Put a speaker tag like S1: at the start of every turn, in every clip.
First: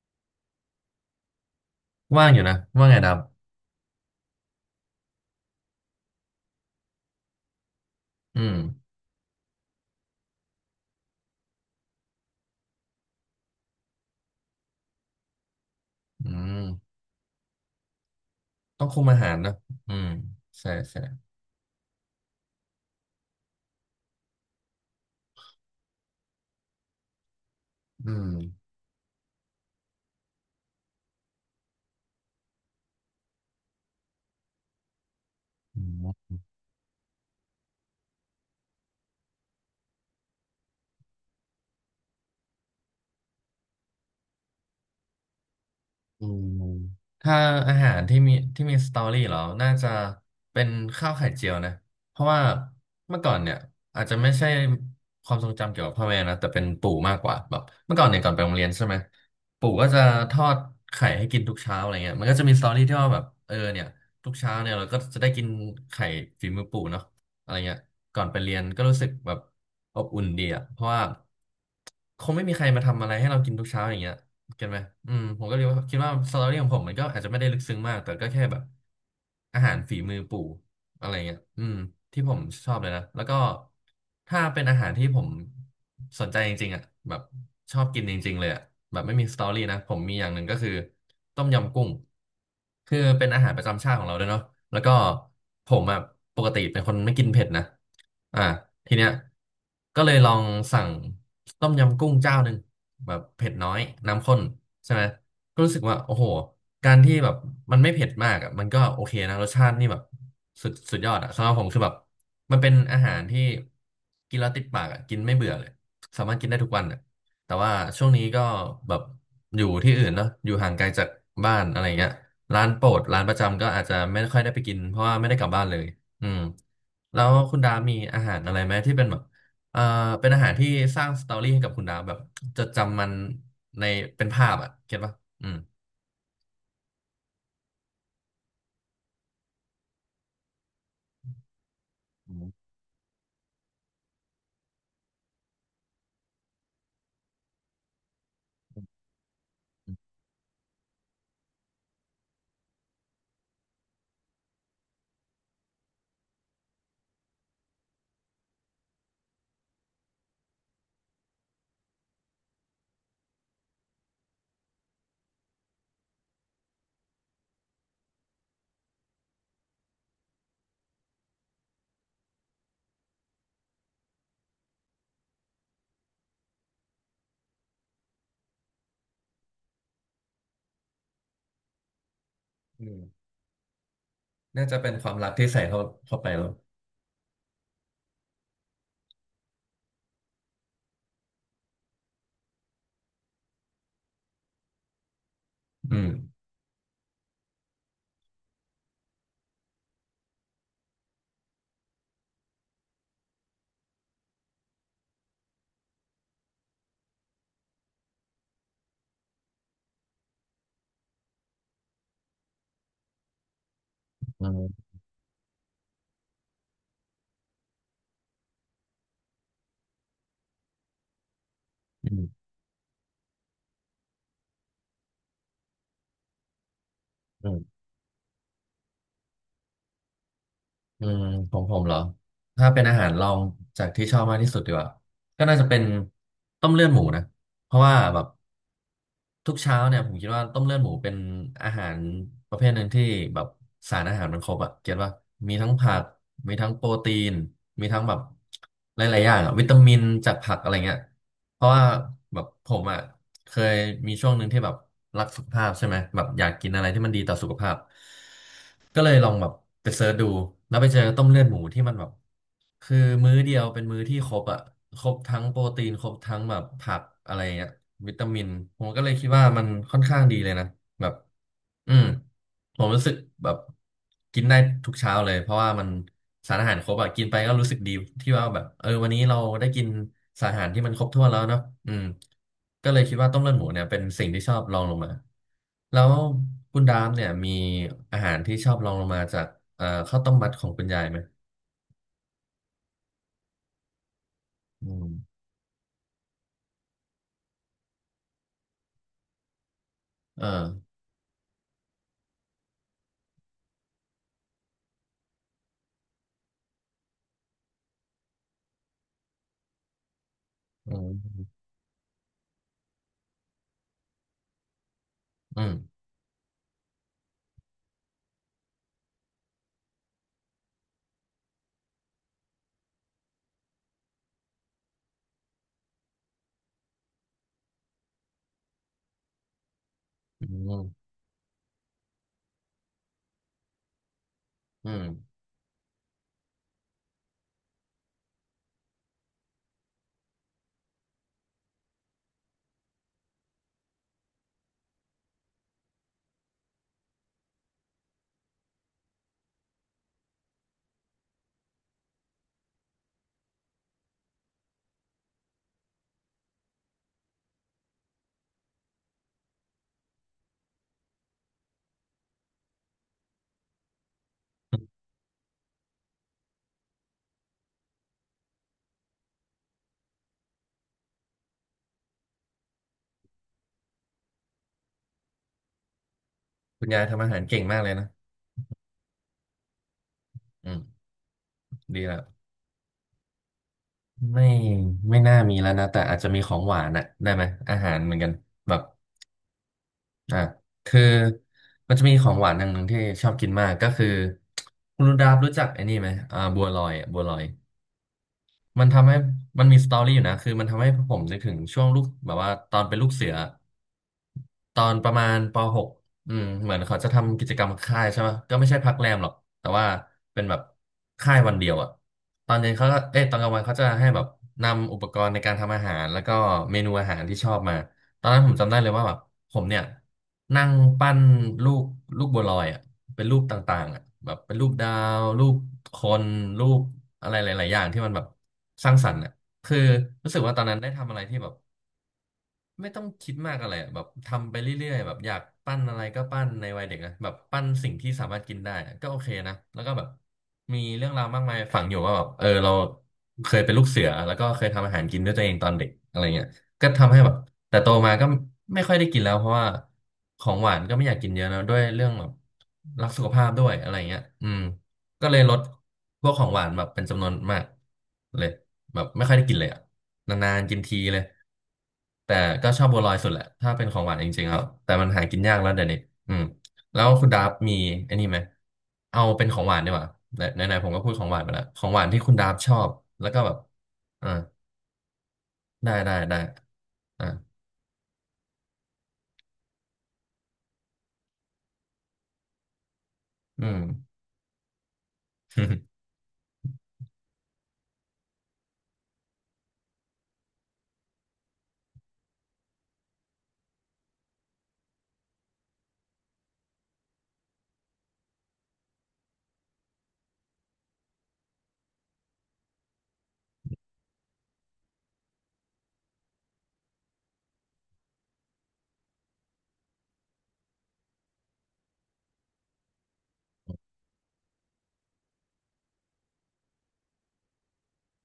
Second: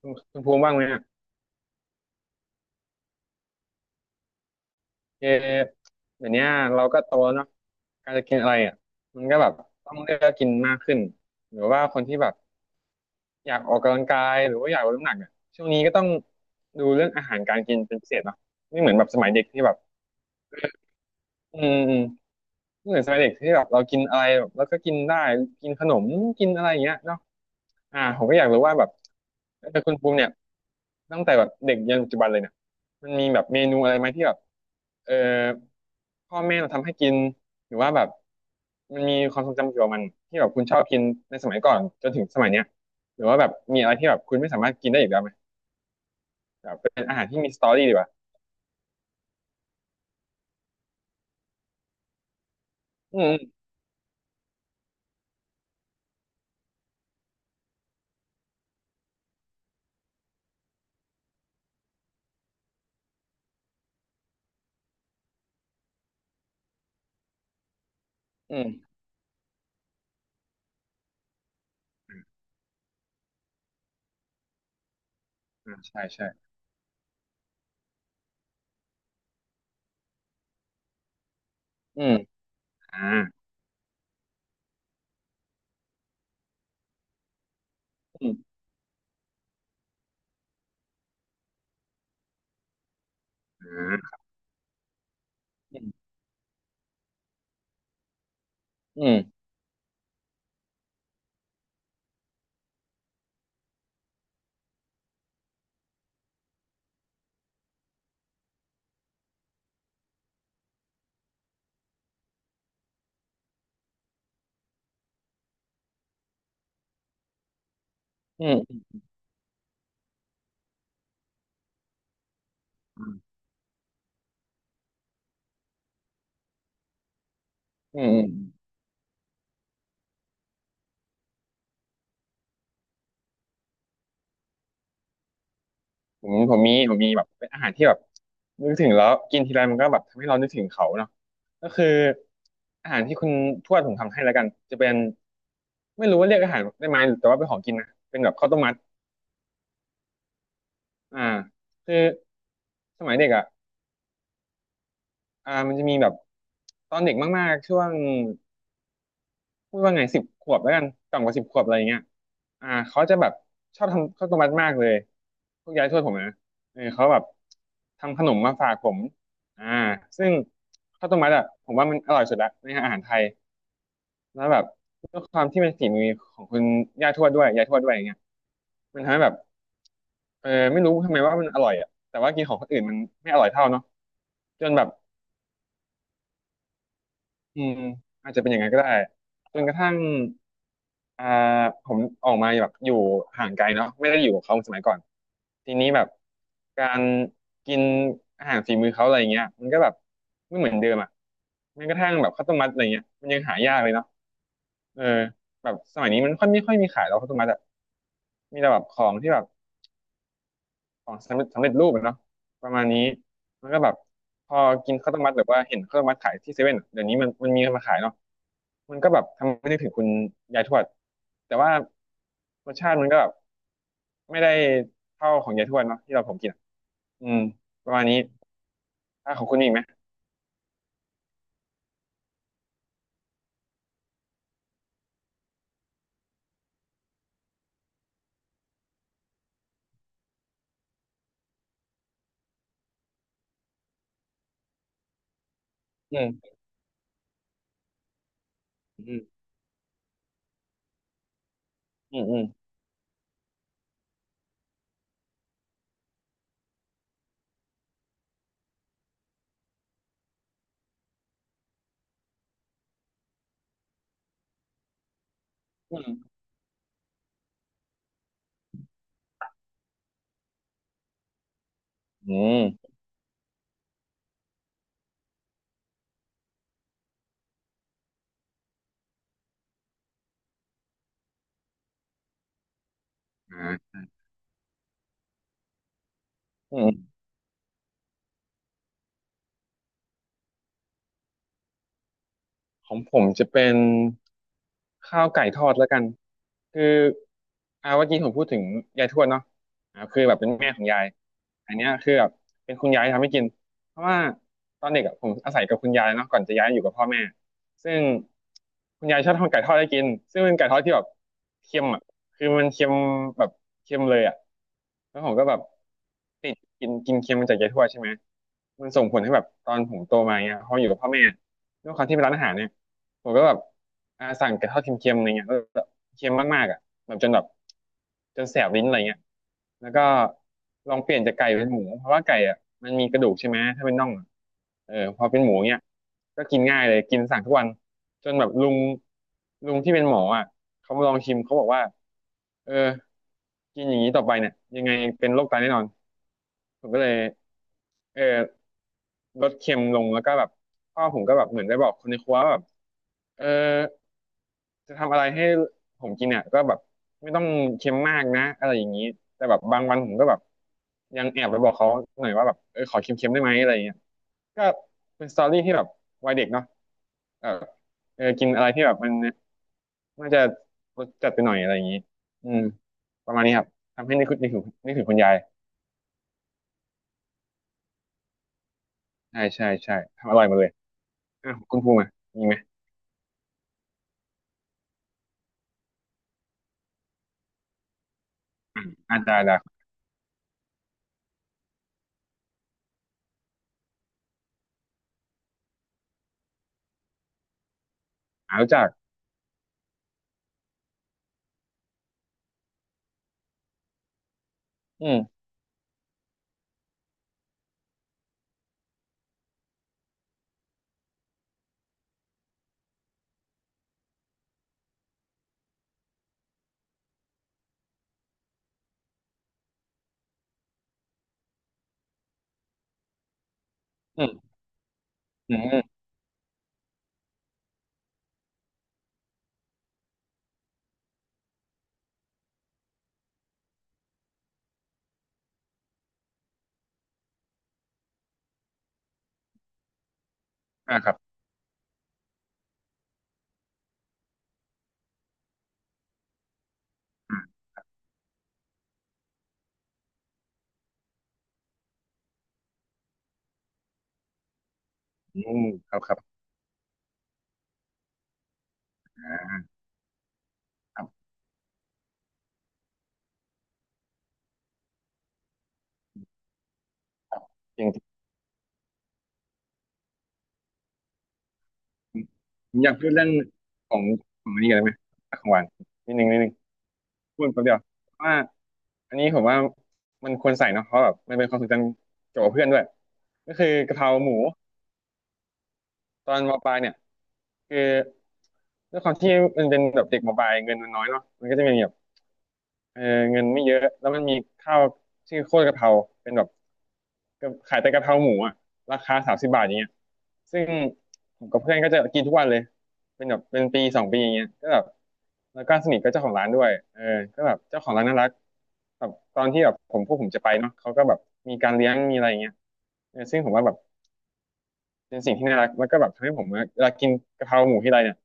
S1: คุณภูมิว่างไหมอ่ะ
S2: ว่างอยู่นะว่างไงด
S1: เออเดี๋ยวเนี้ยเราก็โตแล้วเนาะการจะ
S2: ำ
S1: กินอะไรอ่ะมันก็แบบต้องเลือกกินมากขึ้น หรือว่าคนที่แบบอยากออกกำลังกาย หรือว่าอยากลดน้ำหนักเนี่ยช่วงนี้ก็ต้อง
S2: อืม
S1: ดูเรื่องอาหารการกินเป็นพิเศษเนาะไม่
S2: ต้อ
S1: เห
S2: ง
S1: มือน
S2: คุ
S1: แบ
S2: ม
S1: บส
S2: อา
S1: มั
S2: หา
S1: ย
S2: ร
S1: เด็ก
S2: นะ
S1: ที่แบบ
S2: อืมใช่ใช่
S1: อืม ไม่เหมือนสมัยเด็กที่แบบเรากินอะไรแบบแล้วก็กินได้กินขนมกินอะไรอย่างเงี้ยเนาะ
S2: อื
S1: ผม
S2: ม
S1: ก็อยากรู้ว่าแบบแต่คุณภูมิเนี่ยตั้งแต่แบบเด็กยันปัจจุบันเลยเนี่ยมันมีแบบเมนูอะไรไหมที่แบบเออพ่อแม่เราทำให้กินหรือว่าแบบมันมีความทรงจำเกี่ยวกับมันที่แบบคุณชอบกินในสมัยก่อนจนถึงสมัยเนี้ยหรือว่าแบบมีอะไรที่แบบคุณไม่สามารถกินได้อีกแล้วไหม
S2: อืม
S1: แบบเป็นอาหาร
S2: ถ้า
S1: ที่มีสตอ
S2: อา
S1: รี่
S2: หา
S1: ดี
S2: ร
S1: กว่า
S2: ที่มีที่มีสตอรี่เหรอน่าจะเป็นข้าวไข่เจียวนะเพราะว่าเมื่
S1: อื
S2: อก่อน
S1: ม
S2: เนี่ยอาจจะไม่ใช่ความทรงจำเกี่ยวกับพ่อแม่นะแต่เป็นปู่มากกว่าแบบเมื่อก่อนเนี่ยก่อนไปโรงเรียนใช่ไหมปู่ก็จะทอดไข่ให้กินทุกเช้าอะไรเงี้ยมันก็จะมีสตอรี่ที่ว่าแบบเออเนี่ยทุกเช้าเนี่ยเราก็จะได้กินไข่ฝีมือปู่เนาะอะไรเงี้ยก่อนไปเรี
S1: อื
S2: ยน
S1: ม
S2: ก็รู้สึกแบบอบอุ่นดีอะเพราะว่าคงไม่มีใครมาทำอะไรให้เรากินทุกเช้าอย่างเงี้ย เก็ตไหมอืมผมก็เลย
S1: อื
S2: ว่า
S1: มอ่า
S2: คิด
S1: ใช่
S2: ว่าสตอ
S1: ใช่
S2: รี่ของผมมันก็อาจจะไม่ได้ลึกซึ้งมากแต่ก็แค่แบบอาหารฝีมือปู่อะไรเงี้ยอืม
S1: อืม
S2: ที่ผมชอบเลย
S1: อ่า
S2: นะแล้วก็ถ้าเป็นอาหารที่ผมสนใจจริงๆอ่ะแบบชอบกินจ
S1: อื
S2: ริงๆเลย
S1: ม
S2: อ่ะแบบไม่มีสตอรี่นะผมมีอย่างหนึ่งก็คือต้มยำกุ้งคือเป็นอาหารป
S1: อ
S2: ระจำชาติของเรา
S1: ่า
S2: ด้วยเนาะแล้วก็ผ
S1: อื
S2: มอ่ะ
S1: ม
S2: ปกติเป็นคนไม่กินเผ็ดนะ อ่าที
S1: อื
S2: เนี้ย
S1: ม
S2: ก็เลยลองสั่งต้มยำกุ้งเจ้าหนึ่งแบบเผ็ดน้อยน้ำข้นใช่ไหมก็รู้สึกว่าโอ้โหการที่แบบมันไม่เผ็ดมากอ่ะมันก็โอเคนะรสชาตินี่แบบสุดสุดยอดอ่ะสำหรับผมคือแบบมันเป็นอาหารที่กินแล้วติดปากอ่ะกินไม่เบื่อเลยสามารถกินได้ทุกวันอ่ะแต่ว่าช่วงนี้ก็
S1: อืม
S2: แบบอยู่ที่อื่นเนาะอยู่ห่างไกลจากบ้านอะไรเงี้ยร้านโปรด
S1: อืม
S2: ร้านประจำก็อาจจะไม่ค่อยได้ไปกินเพราะว่าไม่ได้กลับบ้านเลย อืมแล้วคุณดามีอาหารอะไรไหมที่เป็นแบบเอ่อเป็นอาหารที่สร้างสตอรี่ให้กับคุณดาแบบจดจำมันในเป็นภาพอ่ะเก็ตปะอืม
S1: อืมผมมีแบบเป็นอาหารที่แบบนึกถึงแล้วกินทีไรมันก็แบบทำให้เรานึกถึงเขาเนาะก็คือ
S2: อืม
S1: อาหารที่คุณทวดผมทำให้แล้วกันจะเป็นไม่รู้ว่าเรียกอาหารได้ไหมแต่ว่าเป็นของกินนะเป็นแบบข้าวต้มมัดอ่าคือสมัยเด็กอ่ะมันจะมีแบบตอนเด็กมากๆช่วง พูดว่าไง10 ขวบแล้วกันต่ำกว่าสิบขวบอะไรอย่างเงี้ยเขาจะแบบชอบทำข้าวต้มมัดมากเลยพวกยายทวดผมนะเขาแบบทำขนมมาฝากผมอ่าซึ่งข้าวต้มมัดอ่ะผมว่ามันอร่อยสุดละในอาหารไทยแล้วแบบด้วยความที่เป็นฝีมือของคุณย่าทวดด้วยยายทวดด้วยอย่างเงี้ยมันทำให้แบบไม่รู้ทำไมว่ามันอร่อยอ่ะแต่ว่ากินของคนอื่น
S2: อื
S1: มัน
S2: ม
S1: ไม่อร่อยเท่าเนาะจ
S2: น่า
S1: น
S2: จะ
S1: แบ
S2: เป็
S1: บ
S2: นความรักที่ใส่เข้าไปแล้ว
S1: อืมอาจจะเป็นอย่างนั้นก็ได้จนกระทั่งอ่าผมออกมาแบบอยู่ห่างไกลเนาะไม่ได้อยู่กับเขาสมัยก่อนทีนี้
S2: อื
S1: แบบ
S2: ม
S1: การกินอาหารฝีมือเขาอะไรเงี้ยมันก็แบบไม่เหมือนเดิมอ่ะแม้กระทั่งแบบข้าวต้มมัดอะไรเงี้ยมันยังหายากเลยเนาะเออแบบสมัยนี้มันค่อยไม่ค่อยมีขายแล้วข้าวต้มมัดอะมีแต่แบบของที่แบบ ของสำเร็จรูปอะเนาะประมาณนี้มันก็แบบ
S2: อื
S1: พอ
S2: ม
S1: กินข้าวต้มมัดหรือว่าเห็นข้าวต้มมัดขายที่เซเว่นเดี๋ยวนี้มันมีมาขายเนาะมันก็แบบทำให้นึกถึงคุณยายทวดแต่ว่า
S2: อืม
S1: รสชาติมันก็แบบไม่ได้เท่าของยายทวดเนาะที่เราผมกินอะอืม
S2: อืม
S1: ประมาณนี้ถ้าของคุณมีอีกไหม
S2: อืมของผมเหรอถ้าเป็นอาหารลองจากที่ชอบมากที่สุดดีกว่าก็น่าจะเป็นต้มเลือดหมูนะเพราะว่าแบบ ทุกเช้าเนี่ยผมคิดว่าต้มเลือดหมูเป็นอาหารประเภทหนึ่งที่แบบสารอาหารมันครบอะเก็ตว่ามีทั้งผัก
S1: อืม
S2: มีทั้งโปรตีนมีทั้งแบบห
S1: อื
S2: ลา
S1: ม
S2: ยๆอย่างอะวิตามินจากผักอะไรเงี้ยเพราะว่า
S1: อืมอื
S2: แบ
S1: ม
S2: บผมอะเคยมีช่วงหนึ่งที่แบบรักสุขภาพใช่ไหมแบบอยากกินอะไรที่มันดีต่อสุขภาพก็เลยลองแบบไปเสิร์ชดูแล้วไปเจอต้มเลือดหมูที่มันแบบ คือมื้อเดียวเป็นมื้อที่ครบอ่ะครบทั้งโปรตีน
S1: อื
S2: ครบทั้
S1: ม
S2: งแบบผักอะไรเงี้ยวิตามินผมก็เลยคิดว่ามันค่อนข้างดีเลยนะแบบอืม
S1: อื
S2: ผม
S1: ม
S2: รู้สึกแบบกินได้ทุกเช้าเลยเพราะว่ามันสารอาหารครบอ่ะกินไปก็รู้สึกดีที่ว่าแบบเออวันนี้เราได้กินสารอาหารที่มันครบถ้วนแล้วเนาะอืมก็เลยคิดว่าต้มเลือดหมู
S1: อ
S2: เนี่ยเป็
S1: ม
S2: นสิ่งที่ชอบรองลงมาแล้ว
S1: อ่
S2: คุณดาม
S1: า
S2: เนี่ยมีอาหารที่ชอบรองลงมาจากข้าวต้มมัดของคุณยายไหม
S1: ของผมจะเป็น
S2: อืม
S1: ข้าวไก่ทอดแล้วกันคือเมื่อกี้ผมพูดถึงยายทวดเนาะคือแบบ
S2: เออ
S1: เป็นแม่ของยายอันเนี้ยคือแบบเป็นคุณยายทำให้กินเพราะว่าตอนเด็กอะผมอาศัยกับคุณยายเนาะก่อนจะย้ายอยู่กับพ่อแม่ซึ่งคุณยายชอบทำไก่ทอดให้กินซึ่งเป็นไก่ทอด
S2: อื
S1: ที่แบบ
S2: ม
S1: เค็มอ่ะคือมันเค็มแบบเค็มเลยอ่ะแล้วผมก็แบ
S2: อื
S1: บ
S2: ม
S1: ติดกินกินเค็มมาจากยายทวดใช่ไหมมันส่งผลให้แบบตอนผมโตมาเนี้ยพออยู่กับพ่อแม่ด้วยความที่เป็นร้านอาหารเนี่ย ผมก็แบบสั่งไก่ทอดเค็มๆอะไรเงี้ยแล้วแบบเค็มมากๆอ่ะแบบจนแบบจนแสบลิ้นอะไรเงี้ยแล้วก็
S2: อื
S1: ลองเป
S2: ม
S1: ลี่ยนจากไก่เป็นหมูเพราะว่าไก่อ่ะมันมีกระดูกใช่ไหมถ้าเป็นน่องอะ
S2: อืม
S1: พอเป็นหมูเนี้ยก็กินง่ายเลยกินสั่งทุกวันจนแบบลุงที่เป็นหมออ่ะเขามาลองชิมเขาบอกว่าเออกินอย่างนี้ต่อไปเนี่ยยังไงเป็นโรคไตแน่นอน ผมก็เลยเออลดเค็มลงแล้วก็แบบพ่อผมก็แบบเหมือนได้บอกคนในครัวว่าแบบเออจะทำอะไรให้ผมกินเนี่ยก็แบบไม่ต้องเค็มมากนะอะไรอย่างนี้แต่แบบบางวันผมก็แบบยังแอบไปบอกเขาหน่อยว่าแบบขอเค็มๆได้ไหมอะไรอย่างเงี้ยก็เป็นสตอรี่ที่แบบวัยเด็กเนาะเออกินอะไรที่แบบมันน่าจะรสจัดไปหน่อยอะไรอย่างนี้อืมประมาณนี้ครับทำให้นึกถึงคุณยาย
S2: คุณยายทำอาหารเก่งมากเลยนะ
S1: ใช่ใช่ใช่ทำอร่อยหมดเล
S2: อื
S1: ย
S2: ม
S1: เออของคุณภูมิ
S2: ดี
S1: อ่ะ
S2: แลว
S1: มีไหม
S2: ไม่ไม่น่ามีแล้วนะแต่อาจจะมีของหวานอะได้ไหมอาหารเหมือนกันแบ
S1: อื
S2: บ
S1: มอ่าได้ได้
S2: อ่ะคือมันจะมีของหวานอย่างหนึ่งที่ชอบกินมาก ก็คือคุณดาบรู้จักไอ้นี่ไหมอ่าบัวลอยอะบัวลอย
S1: อ่ารู้จั
S2: มัน
S1: ก
S2: ทำให้มันมีสตอรี่อยู่นะคือมันทำให้ผมนึกถึงช่วงลูกแบบว่าตอนเป็นลูกเสือ ตอน
S1: อื
S2: ประมาณ
S1: ม
S2: ป .6 อืมเหมือนเขาจะทำกิจกรรมค่ายใช่ไหมก็ไม่ใช่พักแรมหรอกแต่ว่าเป็นแบบค่ายวันเดียวอะตอนเย็นเขาก็เอ้ยตอนกลางวันเขาจะให้แบบนำอุปกรณ์ในการทำอาหารแล้วก็เมนูอาหารที่ชอบมา ตอนนั้นผมจำได้เลยว่าแบบผมเนี่ยนั่งปั้นลูกลูกบัวลอยอะเป็นรูปต่างๆอะ
S1: อื
S2: แบบ
S1: ม
S2: เป็นรูปดาวรู
S1: อื
S2: ป
S1: มอืม
S2: คนรูปอะไรหลายๆอย่างที่มันแบบสร้างสรรค์อะคือรู้สึกว่าตอนนั้นได้ทำอะไรที่แบบ ไม่ต้องคิดมากอะไรอะแบบทำไปเรื่อยๆแบบอยากปั้นอะไรก็ปั้นในวัยเด็กนะแบบปั้นสิ่งที่สามารถกินได้อะก็โอเคนะแล้วก็แบบมี
S1: อ่า
S2: เรื่
S1: ค
S2: อง
S1: รับ
S2: ราวมากมายฝังอยู่ว่าแบบเออเราเคยเป็นลูกเสือแล้วก็เคยทำอาหารกินด้วยตัวเองตอนเด็กอะไรเงี้ยก็ทำให้แบบ
S1: อ่า
S2: แต่โตมาก็ไม่ค่อยได้กินแล้วเพราะว่าของหวานก็ไม่อยากกินเยอะนะด้วยเรื่องแบบรักสุขภาพด้วยอะไรเงี้ยอืม ก็เล
S1: อื
S2: ยลด
S1: มครับครั
S2: พวก
S1: บ
S2: ของหวานแบบเป็นจำนวนมากเลยแบบไม่ค่อย
S1: อ่า
S2: ได้กินเลยอ่ะนานๆกินที
S1: ครั
S2: เลย
S1: บ
S2: แต่ก็ชอบบัวลอยสุดแหละถ้าเป็นของหวานจริงๆครับแต่มันหากินยากแล้วเดี๋ยวนี้อืมแล้วคุณดาบมี
S1: อย่าง
S2: ไอ้นี่ไหมเอาเป็นของหวานดีกว่าไหนไหนๆผมก็พูดของหวานไปแล้วของหวานที่คุณดาบช
S1: ผ
S2: อ
S1: มอ
S2: บ
S1: ยากพูดเรื่
S2: แล้
S1: อ
S2: ว
S1: ง
S2: ก็แบบ
S1: ของ
S2: อ่า
S1: ของอันนี้กันได้ไหมของหวาน
S2: ได้
S1: นิ
S2: ได้
S1: ดนึง
S2: ได้
S1: นิดนึง
S2: อ่า
S1: พูดแป๊บเดียวว่าอันนี้ผมว่ามันควรใส่เนาะเพราะแบบมันเป็นความทรงจำเกี่ยวกับเพื่อนด้วยก็
S2: อื
S1: คือ
S2: ม
S1: กะเพราหมู ตอนมปลายเนี่ยคือด้วยความที่มันเป็นแบบเด็กมปลายเงินมันน้อยเนาะมันก็จะมีแบบ เออเงินไม่เยอะแล้วมันมีข้าวชื่อโคตรกะเพราเป็นแบบก็ขายแต่กะเพราหมูอะราคา30 บาทอย่างเงี้ยซึ่งผมกับเพื่อนก็จะกินทุกวันเลยเป็นแบบเป็นปีสองปีอย่างเงี้ยก็แบบแล้วก็สนิทกับเจ้าของร้านด้วยก็แบบเจ้าของร้านน่ารักแบบตอนที่แบบผมพวกผมจะไปเนาะเขาก็แบบมีการเลี้ยงมีอะไรอย่างเงี้ยซึ่งผมว่าแบบเป็นสิ่งที่น่ารักแล้วก็แบบทำให้ผมเวลากินกะเพราหมูที่ไรเนี่ย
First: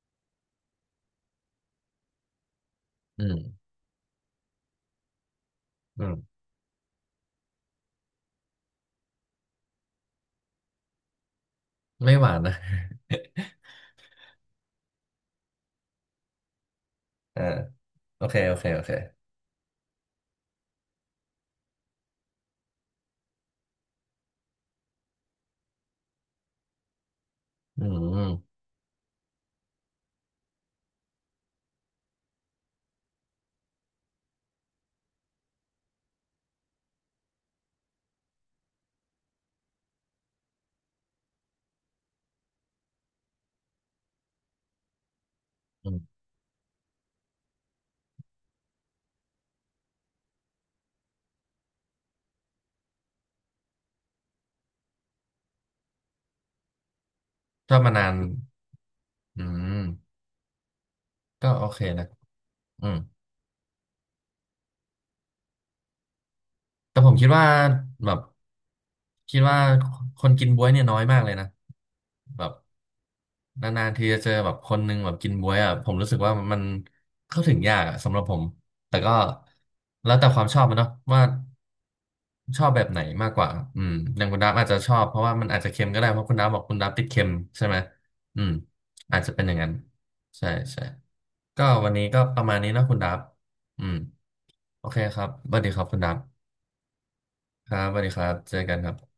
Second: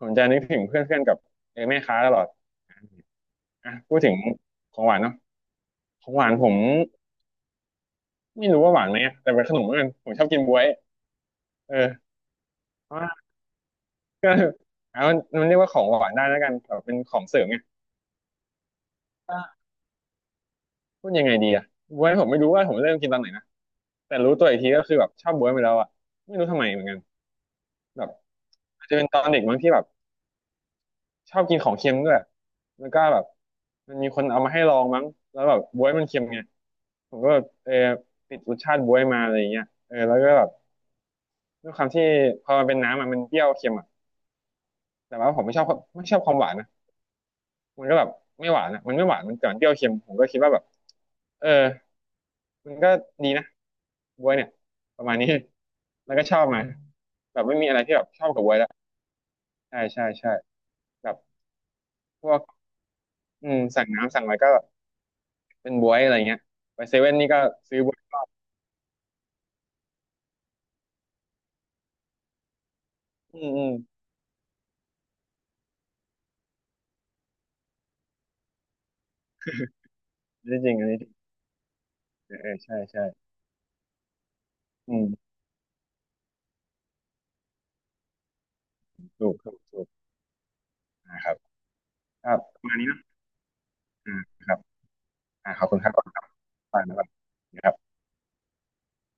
S1: ผมจะนึกถึงเพื่อนๆกับแม่ค้าตลอด
S2: อืม
S1: อ่ะพูดถึงของหวานเนาะ
S2: อื
S1: ของหวาน
S2: ม
S1: ผมไม่รู้ว่าหวานไหมอะแต่เป็นขนมแล้วกันผมชอบกินบ๊วยเออ
S2: ไม่หวานนะ
S1: เพราะว่าแล้วมันเรียกว่าของหวานได้แล้วกันแบบเป็นของเสริ
S2: อ่า
S1: มไง
S2: โอเคโอเคโอเค
S1: ก็พูดยังไงดีอะบ๊วยผมไม่รู้ว่าผมเริ่มกินตอนไหนนะแต่รู้ตัวอีกทีก็คือแบบชอบบ๊วยไปแล้วอะไม่รู้ทำไมเหมือนกัน
S2: อื
S1: แบบ
S2: ม
S1: อาจจะเป็นตอนเด็กมั้งที่แบบชอบกินของเค็มด้วยแล้วก็แบบมันมีคนเอามาให้ลองมั้งแล้วแบบบ๊วยมันเค็มไงผมก็แบบติดรสชาติบ๊วยมาอะไรอย่างเงี้ยแล้วก็แบบด้วยความที่พอมันเป็นน้ำอะมันเปรี้ยวเค็มอะแต่ว่าผมไม่ชอบ
S2: อื
S1: ไม่ช
S2: ม
S1: อบความหวานนะ มันก็แบบไม่หวานอ่ะมันไม่หวานมันแต่มันเปรี้ยวเค็มผมก็คิดว่าแบบเออมันก็ดีนะบวยเนี่ยประมาณนี้ แล้วก็ชอบมาแบบไม่มี
S2: ช
S1: อะ
S2: อ
S1: ไร
S2: บมา
S1: ที่แบ
S2: นา
S1: บ
S2: น
S1: ชอบกับบวยแล้ว
S2: อื
S1: ใช่
S2: ม
S1: ใช่ใช่แบบ
S2: ก็โอเคนะ
S1: พวก
S2: อืม
S1: อืมสั่งน้ำสั่งอะไรก็แบบเป็นบวยอะไรเงี้ยไปเซ
S2: แต่ผ
S1: เว่
S2: ม
S1: น
S2: คิ
S1: นี่
S2: ด
S1: ก็
S2: ว่า
S1: ซื้อบว
S2: แบบ
S1: ย
S2: คิดว่าคนกินบ๊วยเนี่ยน้อยมากเลยนะแบบ
S1: อืมอืม
S2: นานๆทีจะเจอแบบคนหนึ่งแบบกินบ๊วยอ่ะผมรู้สึกว่ามันเข้าถึงยากอ่ะสำหรับผมแต่ก็แล้วแต่ความ
S1: อัน
S2: ช
S1: นี้
S2: อบ
S1: จริ
S2: มัน
S1: งอั
S2: เนาะ
S1: นนี้จริง
S2: ว่า
S1: เออเออ
S2: ชอบ
S1: ใช่
S2: แบบไหน
S1: ใช่
S2: มากกว่าอืมอย่างคุณดับอาจจะช
S1: อื
S2: อบเพราะ
S1: ม
S2: ว่ามันอาจจะเค็มก็ได้เพราะคุณดับบอกคุณดับติดเค็มใช่ไหมอืมอาจ
S1: ถู
S2: จะ
S1: ก
S2: เป็นอ
S1: ถู
S2: ย่าง
S1: ก
S2: นั้น
S1: ถูก
S2: ใช่ใช่
S1: นะครับ
S2: ก็วันนี้ก็
S1: ครั
S2: ป
S1: บ
S2: ระมา
S1: ป
S2: ณ
S1: ระ
S2: นี้
S1: มาณ
S2: นะ
S1: นี้เน
S2: คุณ
S1: อะ
S2: ดับอืม
S1: อ่าครับ
S2: โอเคครับ
S1: อ่า
S2: สวั
S1: ข
S2: ส
S1: อบ
S2: ดี
S1: คุ
S2: ค
S1: ณ
S2: รับ
S1: ครับ
S2: คุ
S1: ข
S2: ณ
S1: อบ
S2: ดั
S1: คุณ
S2: บ
S1: ครับไปนะค
S2: ค
S1: รับ
S2: รับสวัสดีครับเจอกันครับ